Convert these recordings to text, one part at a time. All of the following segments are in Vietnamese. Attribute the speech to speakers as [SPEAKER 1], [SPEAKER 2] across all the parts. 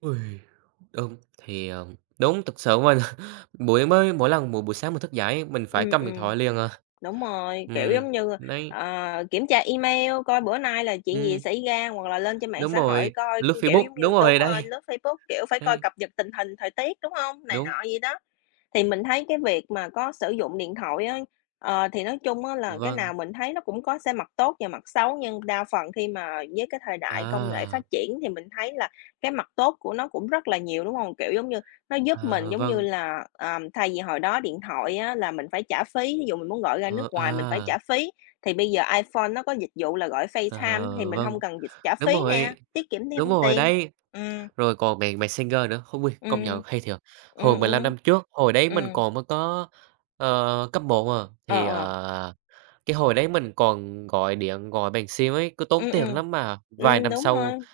[SPEAKER 1] Ôi! Đúng, thì, ờ đúng, thực sự mình, buổi mới mỗi lần buổi buổi sáng mình thức dậy, mình phải
[SPEAKER 2] Ừm,
[SPEAKER 1] cầm điện
[SPEAKER 2] ừm.
[SPEAKER 1] thoại liền à.
[SPEAKER 2] Đúng rồi, kiểu
[SPEAKER 1] Ừm,
[SPEAKER 2] giống như,
[SPEAKER 1] đấy.
[SPEAKER 2] ờ, kiểm tra email coi bữa nay là chuyện gì
[SPEAKER 1] Ừm.
[SPEAKER 2] xảy ra hoặc là lên trên mạng
[SPEAKER 1] Đúng
[SPEAKER 2] xã hội
[SPEAKER 1] rồi,
[SPEAKER 2] coi,
[SPEAKER 1] lướt
[SPEAKER 2] kiểu
[SPEAKER 1] Facebook,
[SPEAKER 2] giống
[SPEAKER 1] đúng
[SPEAKER 2] như
[SPEAKER 1] rồi
[SPEAKER 2] đúng rồi,
[SPEAKER 1] đấy.
[SPEAKER 2] lướt Facebook, kiểu, phải coi
[SPEAKER 1] Đấy.
[SPEAKER 2] cập nhật tình hình thời tiết, đúng hông? Này
[SPEAKER 1] Đúng.
[SPEAKER 2] nọ vậy đó. Thì mình thấy cái việc mà có sử dụng điện thoại á, ờ, thì nói chung á là cái
[SPEAKER 1] Vâng.
[SPEAKER 2] nào mình thấy nó cũng có xe mặt tốt và mặt xấu nhưng đa phần khi mà với cái thời đại công nghệ phát
[SPEAKER 1] À!
[SPEAKER 2] triển thì mình thấy là cái mặt tốt của nó cũng rất là nhiều, đúng hông? Kiểu giống như, nó giúp mình
[SPEAKER 1] Ờ,
[SPEAKER 2] giống như
[SPEAKER 1] vâng.
[SPEAKER 2] là, ờ, thay vì hồi đó điện thoại á là mình phải trả phí, ví dụ mình muốn gọi ra nước
[SPEAKER 1] Ờ,
[SPEAKER 2] ngoài mình phải
[SPEAKER 1] à.
[SPEAKER 2] trả phí, thì bây giờ iPhone nó có dịch vụ là gọi Facetime thì
[SPEAKER 1] Ờ,
[SPEAKER 2] mình
[SPEAKER 1] vâng,
[SPEAKER 2] hông cần dịch trả
[SPEAKER 1] đúng
[SPEAKER 2] phí nè,
[SPEAKER 1] rồi,
[SPEAKER 2] tiết kiệm
[SPEAKER 1] đúng
[SPEAKER 2] thêm
[SPEAKER 1] rồi
[SPEAKER 2] tiền,
[SPEAKER 1] đấy,
[SPEAKER 2] ừm.
[SPEAKER 1] rồi còn mẹt Messenger nữa. Khôi công nhận
[SPEAKER 2] Ừm.
[SPEAKER 1] hay thiệt!
[SPEAKER 2] Ừm,
[SPEAKER 1] Hồi 15
[SPEAKER 2] ừm.
[SPEAKER 1] năm trước, hồi đấy mình
[SPEAKER 2] Ừm.
[SPEAKER 1] còn mới có, ờ, cấp 1, ờ,
[SPEAKER 2] Ờ,
[SPEAKER 1] thì,
[SPEAKER 2] ờ.
[SPEAKER 1] ờ, cái hồi đấy mình còn gọi điện gọi bằng sim ấy, cứ tốn
[SPEAKER 2] Ừm,
[SPEAKER 1] tiền
[SPEAKER 2] ừm.
[SPEAKER 1] lắm mà vài
[SPEAKER 2] Ừm,
[SPEAKER 1] năm
[SPEAKER 2] đúng
[SPEAKER 1] sau,
[SPEAKER 2] rồi.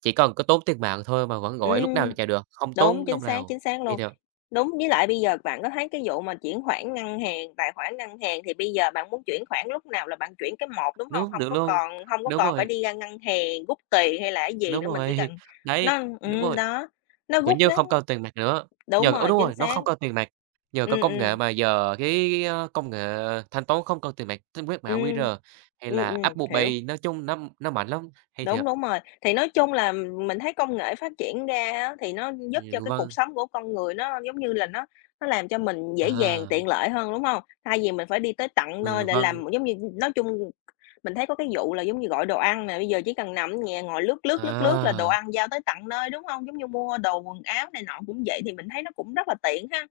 [SPEAKER 1] chỉ cần có tốn tiền mạng thôi mà vẫn gọi lúc nào
[SPEAKER 2] Ừm,
[SPEAKER 1] chả được, không
[SPEAKER 2] đúng,
[SPEAKER 1] tốn
[SPEAKER 2] chính
[SPEAKER 1] đồng
[SPEAKER 2] xác,
[SPEAKER 1] nào,
[SPEAKER 2] chính xác
[SPEAKER 1] hay
[SPEAKER 2] luôn.
[SPEAKER 1] thiệt!
[SPEAKER 2] Đúng, với lại bây giờ bạn có thấy cái vụ mà chuyển khoản ngân hàng, tài khoản ngân hàng, thì bây giờ bạn muốn chuyển khoản lúc nào là bạn chuyển cái một, đúng hông?
[SPEAKER 1] Đúng,
[SPEAKER 2] Hông
[SPEAKER 1] được
[SPEAKER 2] có
[SPEAKER 1] luôn,
[SPEAKER 2] còn hông có
[SPEAKER 1] đúng
[SPEAKER 2] còn phải
[SPEAKER 1] rồi.
[SPEAKER 2] đi ra ngân hàng rút tiền hay là cái gì
[SPEAKER 1] Đúng
[SPEAKER 2] nữa, mình chỉ
[SPEAKER 1] rồi,
[SPEAKER 2] cần
[SPEAKER 1] đấy,
[SPEAKER 2] nó
[SPEAKER 1] đúng
[SPEAKER 2] ừm,
[SPEAKER 1] rồi.
[SPEAKER 2] đó, nó
[SPEAKER 1] Kiểu
[SPEAKER 2] rút
[SPEAKER 1] như,
[SPEAKER 2] ngắn
[SPEAKER 1] không cần tiền mặt nữa,
[SPEAKER 2] đúng
[SPEAKER 1] nhờ ô,
[SPEAKER 2] rồi,
[SPEAKER 1] đúng
[SPEAKER 2] chính
[SPEAKER 1] rồi, nó
[SPEAKER 2] xác.
[SPEAKER 1] không cần tiền mặt, nhờ có
[SPEAKER 2] Ừm,
[SPEAKER 1] công
[SPEAKER 2] ừm.
[SPEAKER 1] nghệ mà giờ cái cái cái công nghệ thanh toán không cần tiền mặt. Tính quét mã
[SPEAKER 2] Ừm.
[SPEAKER 1] QR hay
[SPEAKER 2] Ừm,
[SPEAKER 1] là
[SPEAKER 2] ừm,
[SPEAKER 1] Apple
[SPEAKER 2] hiểu.
[SPEAKER 1] Pay, nói chung nó nó mạnh lắm, hay
[SPEAKER 2] Đúng,
[SPEAKER 1] thiệt!
[SPEAKER 2] đúng rồi, thì nói chung là mình thấy công nghệ phát triển ra á, thì nó giúp cho
[SPEAKER 1] Ừm,
[SPEAKER 2] cái cuộc
[SPEAKER 1] vâng.
[SPEAKER 2] sống của con người nó, giống như là, nó nó làm cho mình dễ dàng,
[SPEAKER 1] À.
[SPEAKER 2] tiện lợi hơn, đúng hông? Thay vì mình phải đi tới tận nơi
[SPEAKER 1] Ừ,
[SPEAKER 2] để
[SPEAKER 1] vâng.
[SPEAKER 2] làm, giống như nói chung mình thấy có cái vụ là giống như gọi đồ ăn nè, bây giờ chỉ cần nằm ở nhà ngồi lướt lướt, lướt lướt là đồ
[SPEAKER 1] À!
[SPEAKER 2] ăn giao tới tận nơi, đúng hông? Giống như mua đồ quần áo này nọ cũng vậy, thì mình thấy nó cũng rất là tiện ha.